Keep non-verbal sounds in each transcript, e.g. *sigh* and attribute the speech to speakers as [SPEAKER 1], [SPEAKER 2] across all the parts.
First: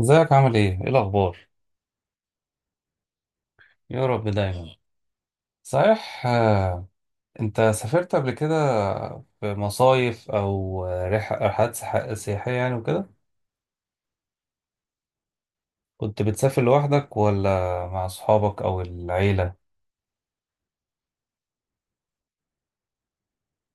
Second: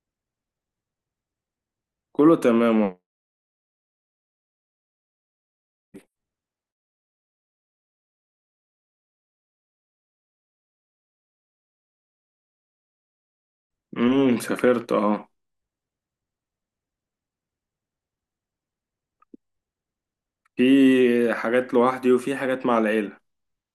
[SPEAKER 1] ازيك؟ عامل ايه؟ ايه الأخبار؟
[SPEAKER 2] كله تمام.
[SPEAKER 1] يا رب دايما. صحيح آه، انت سافرت قبل كده في مصايف أو رحلات سياحية يعني وكده؟
[SPEAKER 2] سافرت اه.
[SPEAKER 1] كنت بتسافر لوحدك ولا مع أصحابك أو العيلة؟
[SPEAKER 2] في حاجات لوحدي وفي حاجات مع العيلة.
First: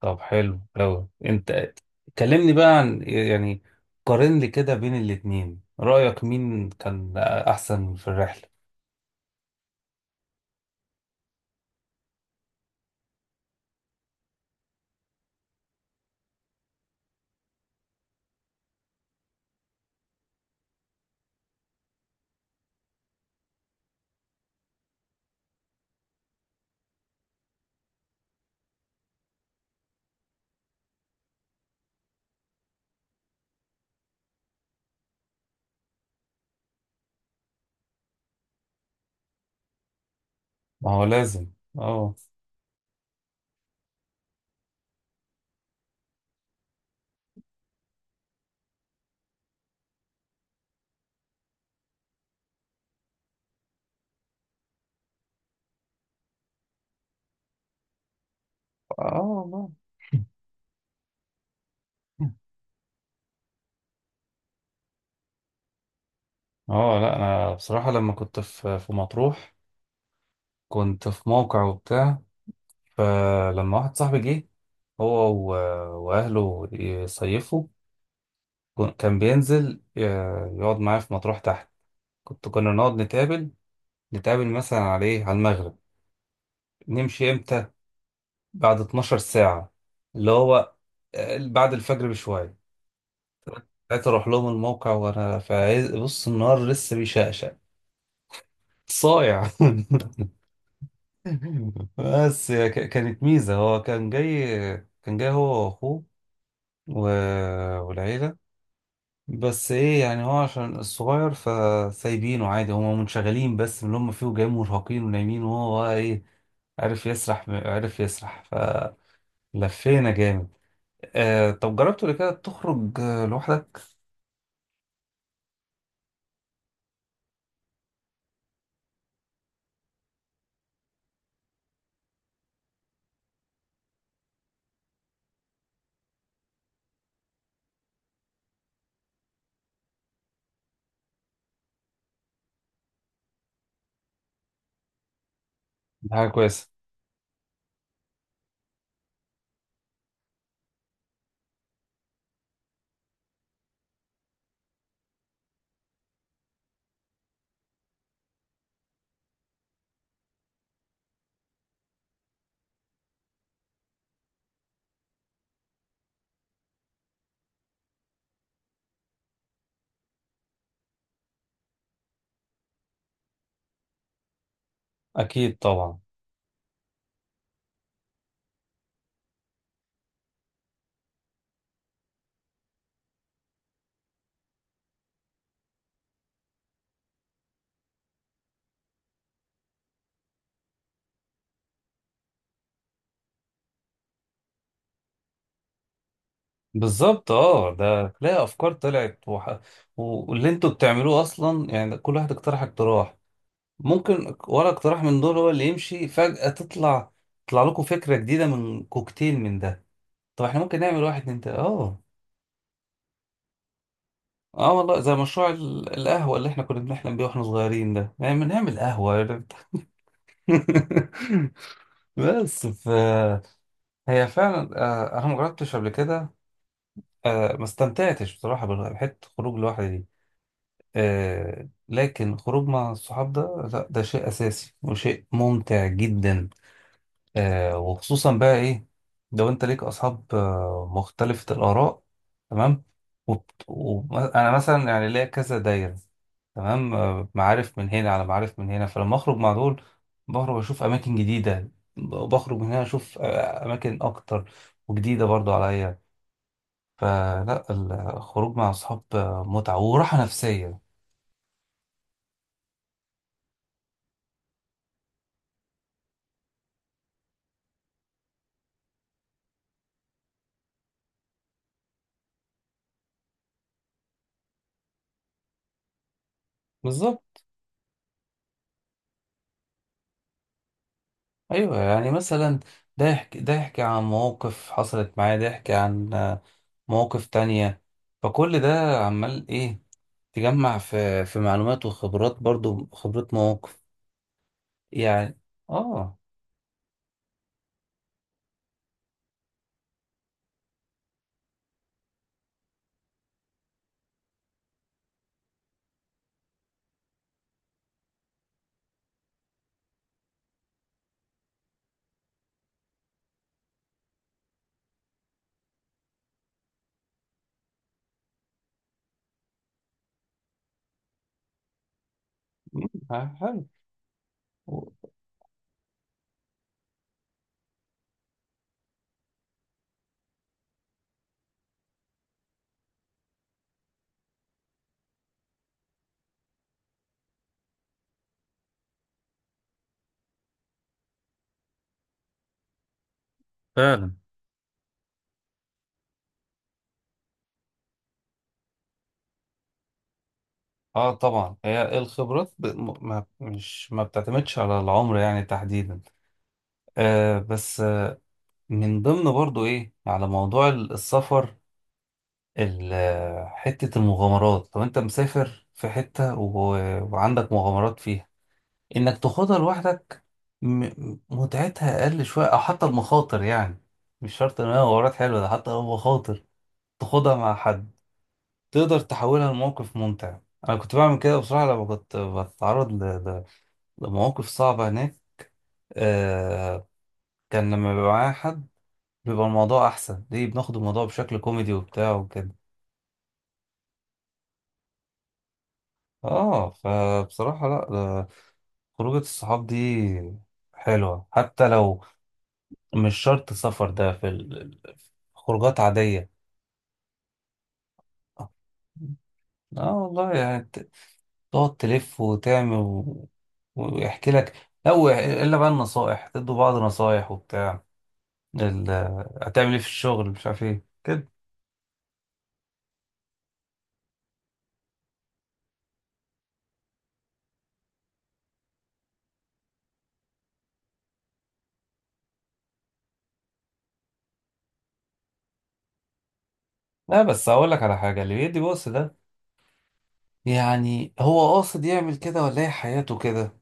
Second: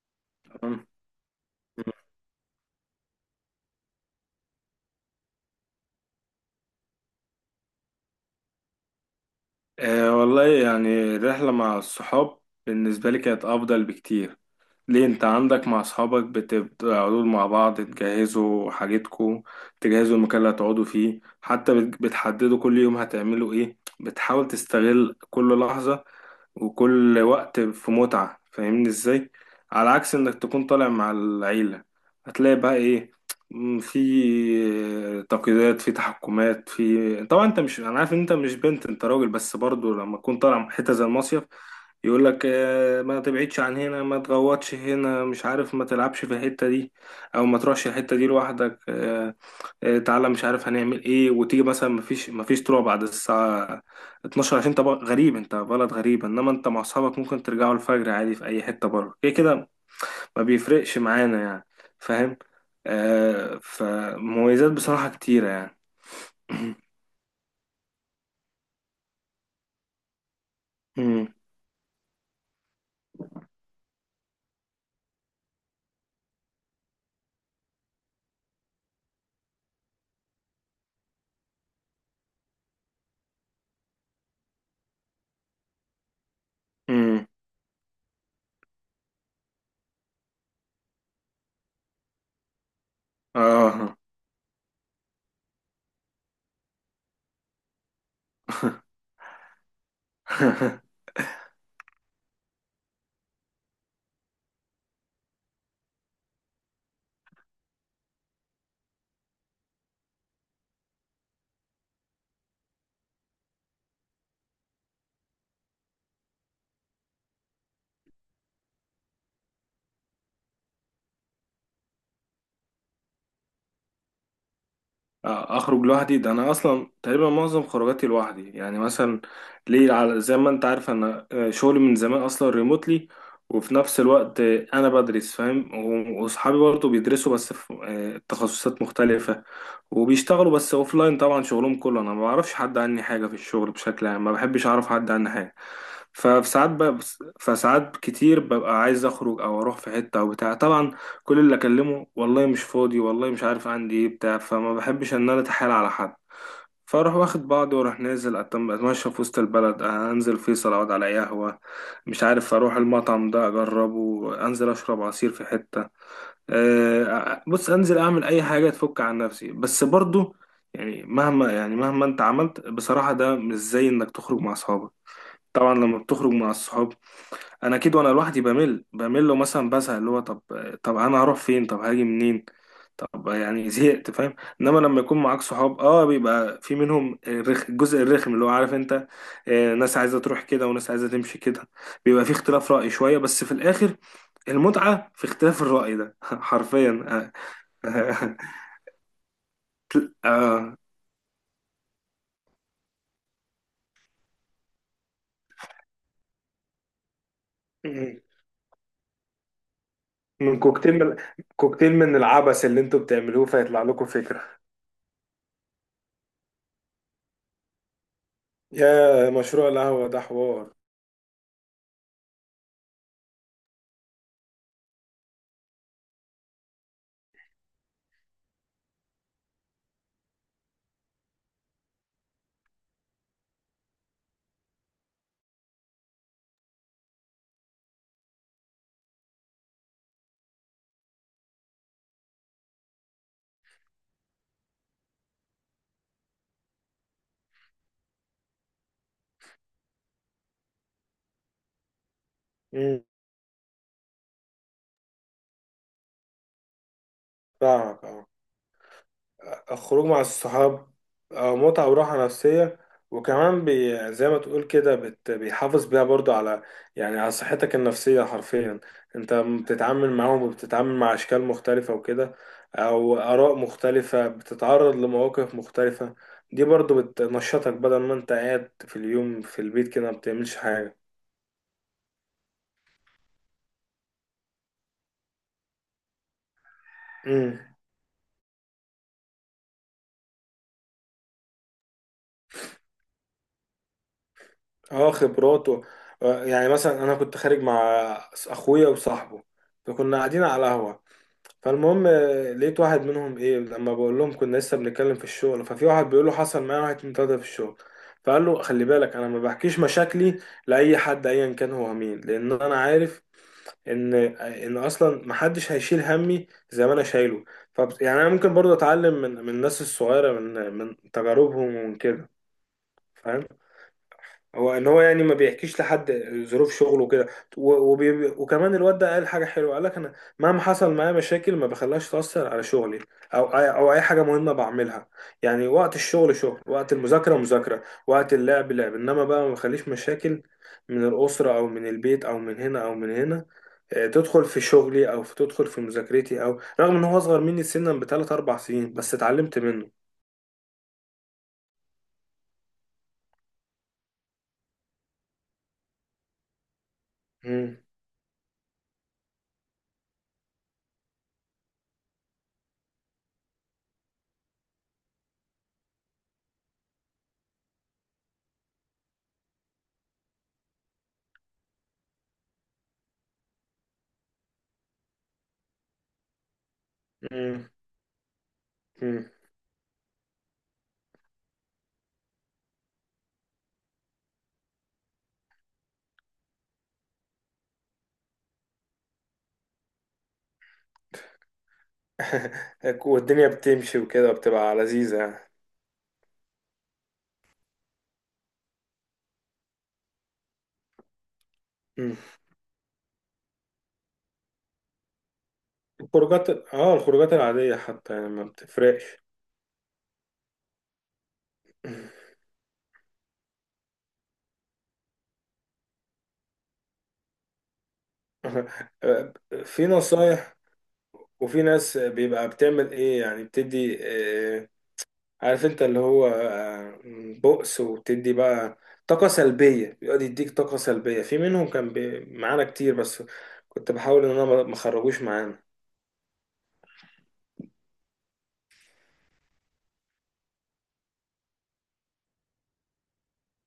[SPEAKER 1] طب حلو
[SPEAKER 2] تمام.
[SPEAKER 1] أوي. انت كلمني بقى عن يعني قارن لي كده بين الاتنين، رأيك مين كان أحسن في الرحلة؟
[SPEAKER 2] آه والله يعني الرحلة مع الصحاب بالنسبة لي كانت أفضل بكتير. ليه، انت عندك مع اصحابك بتقعدوا مع بعض، تجهزوا حاجتكم، تجهزوا المكان اللي هتقعدوا فيه، حتى بتحددوا كل يوم هتعملوا ايه، بتحاول تستغل كل لحظة وكل وقت في متعة، فاهمني ازاي؟ على عكس انك تكون طالع مع العيلة، هتلاقي بقى ايه، في تقييدات، في تحكمات، في طبعا انت مش، انا عارف ان انت مش بنت، انت راجل، بس برضو لما تكون طالع
[SPEAKER 1] ما
[SPEAKER 2] حتة
[SPEAKER 1] هو
[SPEAKER 2] زي المصيف
[SPEAKER 1] لازم. اه.
[SPEAKER 2] يقول لك آه، ما تبعدش عن هنا، ما تغوطش هنا، مش عارف، ما تلعبش في الحتة دي او ما تروحش الحتة دي لوحدك. آه، آه، تعالى، مش عارف هنعمل ايه، وتيجي مثلا ما فيش طلوع بعد الساعة 12 عشان انت غريب، انت بلد غريب. انما انت مع اصحابك ممكن ترجعوا الفجر عادي في اي حتة بره،
[SPEAKER 1] اه
[SPEAKER 2] كده كده
[SPEAKER 1] والله. *laughs*
[SPEAKER 2] ما بيفرقش معانا يعني، فاهم. آه، فمميزات بصراحة كتيرة يعني. *clears throat*
[SPEAKER 1] اه لا، انا بصراحه لما كنت في مطروح كنت في
[SPEAKER 2] مم.
[SPEAKER 1] موقع وبتاع. فلما واحد صاحبي جه هو وأهله يصيفوا، كان بينزل يقعد معايا في مطروح تحت. كنا نقعد نتقابل، نتقابل مثلا على ايه، على المغرب.
[SPEAKER 2] مم.
[SPEAKER 1] نمشي امتى؟ بعد 12 ساعة، اللي هو بعد الفجر بشوية.
[SPEAKER 2] اه.
[SPEAKER 1] ساعتها أروح لهم الموقع وأنا في بص النهار لسه بيشقشق، صايع. *laughs*
[SPEAKER 2] *laughs*
[SPEAKER 1] بس هي كانت ميزة، هو كان جاي، كان جاي هو وأخوه و... والعيلة. بس ايه يعني، هو عشان الصغير فسايبينه عادي، هما منشغلين بس من اللي هما فيه، جاي مرهقين ونايمين، وهو بقى ايه، عرف يسرح، عرف يسرح. فلفينا جامد. آه طب جربت قبل كده تخرج لوحدك؟
[SPEAKER 2] آه، اخرج لوحدي. ده انا اصلا تقريبا معظم خروجاتي لوحدي يعني. مثلا ليه؟ على زي ما انت عارف انا آه، شغلي من زمان اصلا ريموتلي، وفي نفس الوقت آه، انا بدرس فاهم، واصحابي برضه بيدرسوا، بس في آه، تخصصات مختلفة وبيشتغلوا، بس اوفلاين طبعا شغلهم كله. انا ما بعرفش حد عني حاجة في الشغل، بشكل عام ما بحبش اعرف حد عني حاجة.
[SPEAKER 1] دي حاجة كويسة.
[SPEAKER 2] فساعات بقى، فساعات كتير ببقى عايز اخرج او اروح في حتة او بتاع. طبعا كل اللي اكلمه، والله مش فاضي، والله مش عارف عندي ايه، بتاع، فما بحبش ان انا اتحايل على حد. فاروح واخد بعضي واروح نازل اتمشى في وسط البلد، انزل فيصل اقعد على أي قهوه، مش عارف اروح المطعم ده اجربه، انزل اشرب عصير في حته. آه، بص، انزل اعمل اي حاجه تفك عن نفسي. بس برضو يعني، مهما انت عملت بصراحه، ده مش زي انك تخرج مع اصحابك.
[SPEAKER 1] أكيد
[SPEAKER 2] طبعا
[SPEAKER 1] طبعا.
[SPEAKER 2] لما بتخرج مع الصحاب، انا اكيد وانا لوحدي بمل بمل، ومثلا بزهق، اللي هو طب انا هروح فين؟ طب هاجي منين؟ طب يعني زهقت، فاهم. انما لما يكون معاك صحاب، اه بيبقى في منهم الرخ... الجزء الرخم اللي هو، عارف انت، آه، ناس عايزه تروح كده وناس عايزه تمشي كده. بيبقى في اختلاف رأي شويه، بس في الاخر المتعه في اختلاف الرأي ده *laughs* حرفيا.
[SPEAKER 1] بالظبط. اه ده
[SPEAKER 2] آه.
[SPEAKER 1] تلاقي
[SPEAKER 2] *laughs*
[SPEAKER 1] أفكار طلعت واللي انتوا
[SPEAKER 2] آه.
[SPEAKER 1] بتعملوه أصلا، يعني ده كل واحد اقترح اقتراح، ممكن ولا اقتراح من دول هو اللي يمشي، فجأة تطلع لكم فكرة جديدة من كوكتيل من ده. طب
[SPEAKER 2] من
[SPEAKER 1] احنا ممكن
[SPEAKER 2] كوكتيل
[SPEAKER 1] نعمل
[SPEAKER 2] من
[SPEAKER 1] واحد، اتنين، تلاتة.
[SPEAKER 2] كوكتيل
[SPEAKER 1] اه
[SPEAKER 2] من العبث اللي انتوا بتعملوه فيطلع لكم فكرة.
[SPEAKER 1] اه والله زي مشروع القهوة اللي احنا كنا بنحلم بيه واحنا صغيرين ده، يعني بنعمل
[SPEAKER 2] يا
[SPEAKER 1] قهوة.
[SPEAKER 2] مشروع القهوة ده حوار.
[SPEAKER 1] *laughs* بس ف هي فعلا آه، انا ما جربتش قبل كده، آه، ما استمتعتش بصراحة بحتة خروج لوحدي دي. آه، لكن خروج مع الصحاب ده لا، ده شيء أساسي وشيء ممتع جدا. آه وخصوصا بقى ايه، لو انت ليك اصحاب آه مختلفة الآراء. تمام. وانا مثلا يعني ليا كذا دايرة، تمام، آه معارف من هنا على معارف من هنا، فلما اخرج مع دول بخرج اشوف اماكن جديدة، بخرج من هنا
[SPEAKER 2] مم.
[SPEAKER 1] اشوف آه اماكن اكتر وجديدة برضو عليا. فلا،
[SPEAKER 2] فاهمك اه.
[SPEAKER 1] الخروج مع اصحاب آه، متعة
[SPEAKER 2] الخروج مع
[SPEAKER 1] وراحة نفسية.
[SPEAKER 2] الصحاب آه، متعة وراحة نفسية، وكمان بي زي ما تقول كده، بت بيحافظ بيها برضو على، يعني على صحتك النفسية حرفيا. انت بتتعامل معاهم، وبتتعامل مع أشكال مختلفة وكده، أو آراء مختلفة، بتتعرض لمواقف مختلفة، دي برضو بتنشطك بدل ما انت قاعد في اليوم في البيت كده ما بتعملش حاجة.
[SPEAKER 1] ايوه يعني مثلا ده يحكي، ده يحكي عن مواقف حصلت معاه، ده يحكي عن آه، مواقف
[SPEAKER 2] امم،
[SPEAKER 1] تانية، فكل ده عمال ايه، تجمع في معلومات وخبرات، برضو خبرات مواقف
[SPEAKER 2] اه،
[SPEAKER 1] يعني.
[SPEAKER 2] خبرات
[SPEAKER 1] اه.
[SPEAKER 2] آه، يعني مثلا انا كنت خارج مع اخويا وصاحبه، فكنا قاعدين على قهوة. فالمهم آه، لقيت واحد منهم ايه، لما بقول لهم كنا لسه بنتكلم في الشغل، ففي واحد بيقول له حصل معايا واحد اتنين تلاته في الشغل. فقال له خلي بالك، انا ما بحكيش مشاكلي لاي حد ايا كان هو مين، لان انا عارف ان آه، ان اصلا ما حدش هيشيل همي زي ما انا شايله. ف يعني انا ممكن برضه اتعلم من الناس الصغيره، من تجاربهم ومن كده،
[SPEAKER 1] مم،
[SPEAKER 2] فاهم.
[SPEAKER 1] حلو.
[SPEAKER 2] هو يعني ما بيحكيش لحد ظروف شغله وكده، وبي... وكمان الواد ده قال حاجه حلوه، قال لك انا مهما حصل معايا مشاكل ما بخليهاش تاثر على شغلي او أي... او اي حاجه مهمه بعملها. يعني وقت الشغل شغل، وقت المذاكره مذاكره، وقت اللعب لعب، انما بقى ما بخليش مشاكل من الاسره او من البيت او من هنا او من هنا آه،
[SPEAKER 1] فعلا.
[SPEAKER 2] تدخل في شغلي او في تدخل في مذاكرتي. او رغم ان هو اصغر مني سنا بثلاث اربع سنين، بس اتعلمت منه.
[SPEAKER 1] اه طبعا هي الخبرات ب... ما مش ما بتعتمدش على العمر يعني تحديدا. آه
[SPEAKER 2] مم.
[SPEAKER 1] بس آه من ضمن برضو ايه على موضوع السفر، حتة المغامرات، لو انت مسافر في حتة وعندك مغامرات فيها، انك تاخدها لوحدك متعتها اقل شوية، او حتى المخاطر يعني. مش شرط ان هي مغامرات حلوة، ده حتى لو مخاطر تاخدها مع حد تقدر
[SPEAKER 2] مم.
[SPEAKER 1] تحولها لموقف ممتع. انا كنت بعمل كده بصراحة لما كنت بتعرض ل- لمواقف صعبة هناك. آه كان لما بيبقى معايا حد بيبقى الموضوع احسن ليه، بناخد الموضوع بشكل كوميدي وبتاع وكده.
[SPEAKER 2] *laughs* والدنيا بتمشي وكده بتبقى لذيذة يعني.
[SPEAKER 1] اه فبصراحة لا، خروجة الصحاب دي حلوة حتى لو
[SPEAKER 2] مم.
[SPEAKER 1] مش شرط سفر، ده في خروجات عادية.
[SPEAKER 2] الخروجات، اه الخروجات العادية حتى يعني ما
[SPEAKER 1] اه
[SPEAKER 2] بتفرقش. *laughs*
[SPEAKER 1] آه والله يعني تقعد تلف وتعمل ويحكي لك لا الا بقى النصائح، تدوا بعض نصائح وبتاع ال... هتعمل ايه
[SPEAKER 2] في
[SPEAKER 1] في الشغل، مش
[SPEAKER 2] نصايح،
[SPEAKER 1] عارف ايه كده.
[SPEAKER 2] وفي ناس بيبقى بتعمل ايه يعني، بتدي آه، عارف انت، اللي هو آه، بؤس، وبتدي بقى طاقة سلبية، بيقعد يديك طاقة سلبية. في منهم كان معانا كتير، بس كنت بحاول ان انا ما اخرجوش معانا.
[SPEAKER 1] لا بس هقول لك على حاجة، اللي بيدي بص ده يعني هو قاصد يعمل كده ولا هي حياته كده؟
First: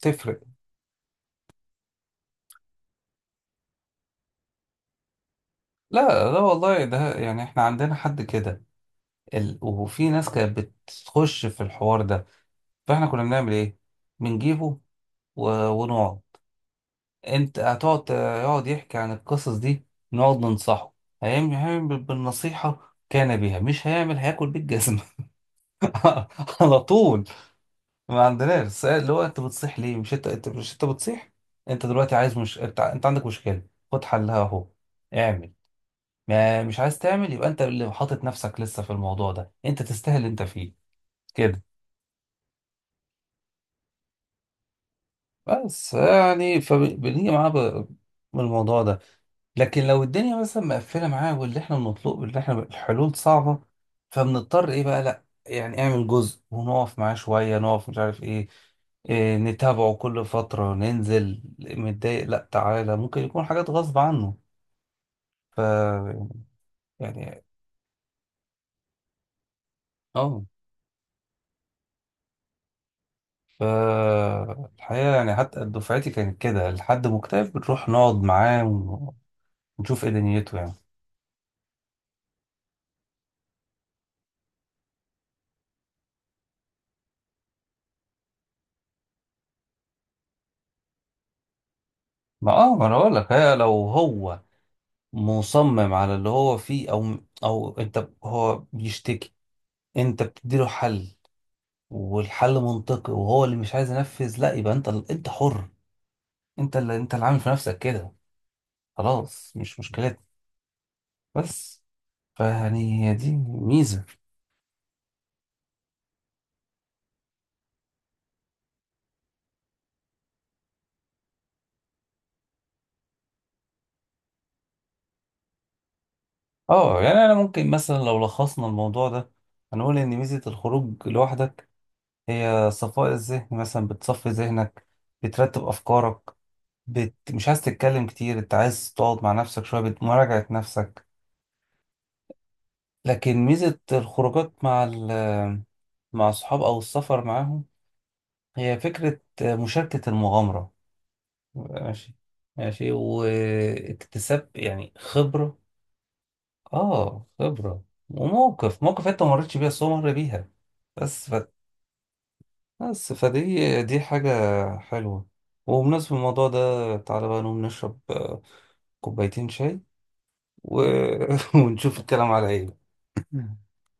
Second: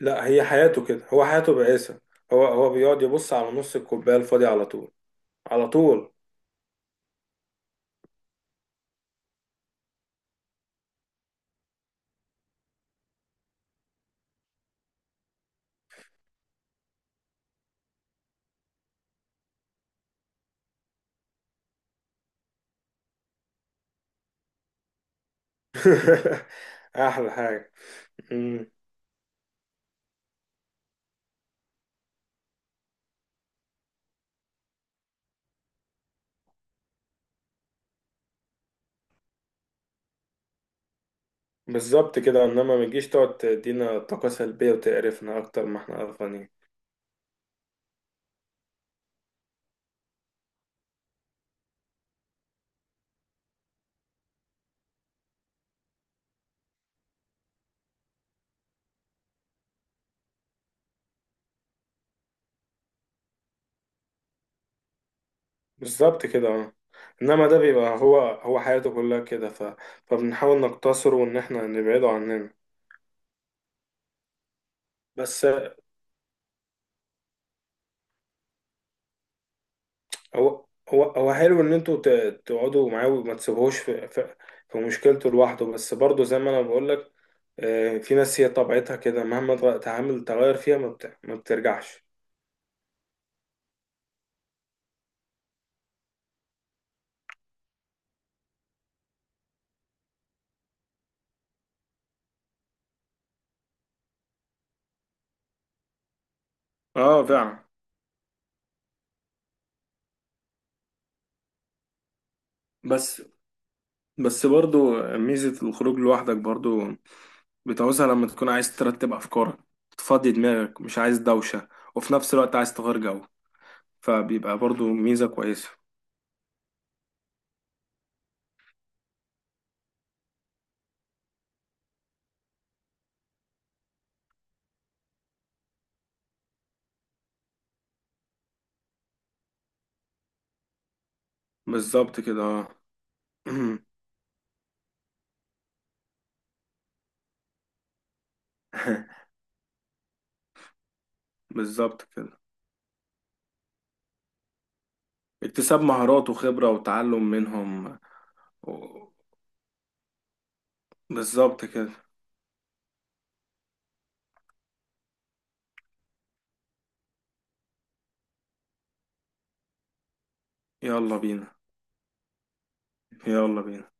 [SPEAKER 2] لا،
[SPEAKER 1] تفرق.
[SPEAKER 2] هي حياته كده، هو حياته بائسة. هو بيقعد يبص على نص الكوباية الفاضية على طول، على
[SPEAKER 1] لا
[SPEAKER 2] طول.
[SPEAKER 1] لا والله ده يعني احنا عندنا حد كده، وفي ناس كانت بتخش في الحوار ده، فاحنا كنا بنعمل ايه، بنجيبه ونقعد. انت هتقعد يقعد يحكي عن القصص دي، نقعد ننصحه. هيعمل بالنصيحة؟ كان بيها مش هيعمل، هياكل بالجزمة. *laughs*
[SPEAKER 2] *laughs*
[SPEAKER 1] على طول.
[SPEAKER 2] احلى حاجه.
[SPEAKER 1] ما
[SPEAKER 2] مم.
[SPEAKER 1] عندناش السؤال اللي هو انت بتصيح ليه؟ مش انت، مش انت بتصيح، انت دلوقتي عايز، مش انت، انت عندك مشكلة، خد حلها اهو، اعمل. ما مش عايز تعمل، يبقى انت اللي حاطط نفسك لسه في الموضوع ده، انت تستاهل اللي انت فيه كده.
[SPEAKER 2] بالظبط كده، انما ما تجيش تقعد تدينا طاقه سلبيه وتقرفنا اكتر ما
[SPEAKER 1] بس
[SPEAKER 2] احنا قرفانين.
[SPEAKER 1] يعني فبنيجي معاه من الموضوع ده، لكن لو الدنيا مثلا مقفله معاه، واللي احنا بنطلبه واللي احنا الحلول صعبه، فبنضطر ايه بقى، لا يعني اعمل جزء ونقف معاه شويه، نقف مش عارف ايه، إيه نتابعه كل فتره، ننزل متضايق، لا تعالى ممكن يكون حاجات غصب عنه. ف
[SPEAKER 2] بالظبط كده اه.
[SPEAKER 1] يعني
[SPEAKER 2] انما ده بيبقى هو حياته كلها كده ف...
[SPEAKER 1] اه
[SPEAKER 2] فبنحاول نقتصره وان احنا نبعده عننا.
[SPEAKER 1] ف الحقيقه يعني
[SPEAKER 2] بس
[SPEAKER 1] حتى دفعتي كانت كده، لحد مكتئب بنروح نقعد معاه ونشوف ايه دنيته
[SPEAKER 2] هو
[SPEAKER 1] يعني.
[SPEAKER 2] هو هو حلو ان انتوا ت... تقعدوا معاه وما تسيبوهوش في... في... في مشكلته لوحده. بس برضه زي ما انا بقول لك، آه، في ناس هي طبيعتها كده مهما تعامل تغير فيها ما، بت... ما بترجعش.
[SPEAKER 1] ما اه ما انا بقول لك هي لو هو مصمم على اللي هو فيه، او او انت، هو بيشتكي، انت بتديله حل والحل منطقي وهو اللي مش عايز ينفذ، لا يبقى انت، انت حر، انت اللي انت
[SPEAKER 2] اه
[SPEAKER 1] اللي عامل في
[SPEAKER 2] فعلا.
[SPEAKER 1] نفسك كده، خلاص مش مشكلتك. بس فيعني هي
[SPEAKER 2] بس
[SPEAKER 1] دي ميزة.
[SPEAKER 2] بس برضو ميزة الخروج لوحدك برضو بتعوزها لما تكون عايز ترتب أفكارك، تفضي دماغك، مش عايز دوشة، وفي نفس الوقت عايز تغير جو، فبيبقى برضو ميزة كويسة.
[SPEAKER 1] اه يعني انا ممكن مثلا لو لخصنا الموضوع ده، هنقول ان ميزة الخروج لوحدك هي صفاء الذهن، مثلا بتصفي ذهنك، بترتب افكارك، بت... مش عايز تتكلم كتير، انت عايز تقعد مع نفسك شوية بمراجعة نفسك.
[SPEAKER 2] بالظبط كده اه.
[SPEAKER 1] لكن ميزة
[SPEAKER 2] *clears throat*
[SPEAKER 1] الخروجات مع مع الصحاب أو السفر معاهم هي فكرة مشاركة المغامرة.
[SPEAKER 2] بالظبط
[SPEAKER 1] ماشي.
[SPEAKER 2] كده.
[SPEAKER 1] ماشي واكتساب يعني خبرة.
[SPEAKER 2] اكتساب مهارات وخبرة
[SPEAKER 1] اه
[SPEAKER 2] وتعلم
[SPEAKER 1] خبرة،
[SPEAKER 2] منهم و...
[SPEAKER 1] وموقف، موقف انت ما مريتش بيها بس هو مر بيها. بس ف...
[SPEAKER 2] بالظبط كده.
[SPEAKER 1] بس فدي دي حاجة حلوة. وبمناسبة الموضوع ده تعالى بقى نقوم نشرب آه، كوبايتين شاي و...
[SPEAKER 2] يلا بينا.
[SPEAKER 1] *laughs* ونشوف الكلام على ايه.
[SPEAKER 2] يلا بينا.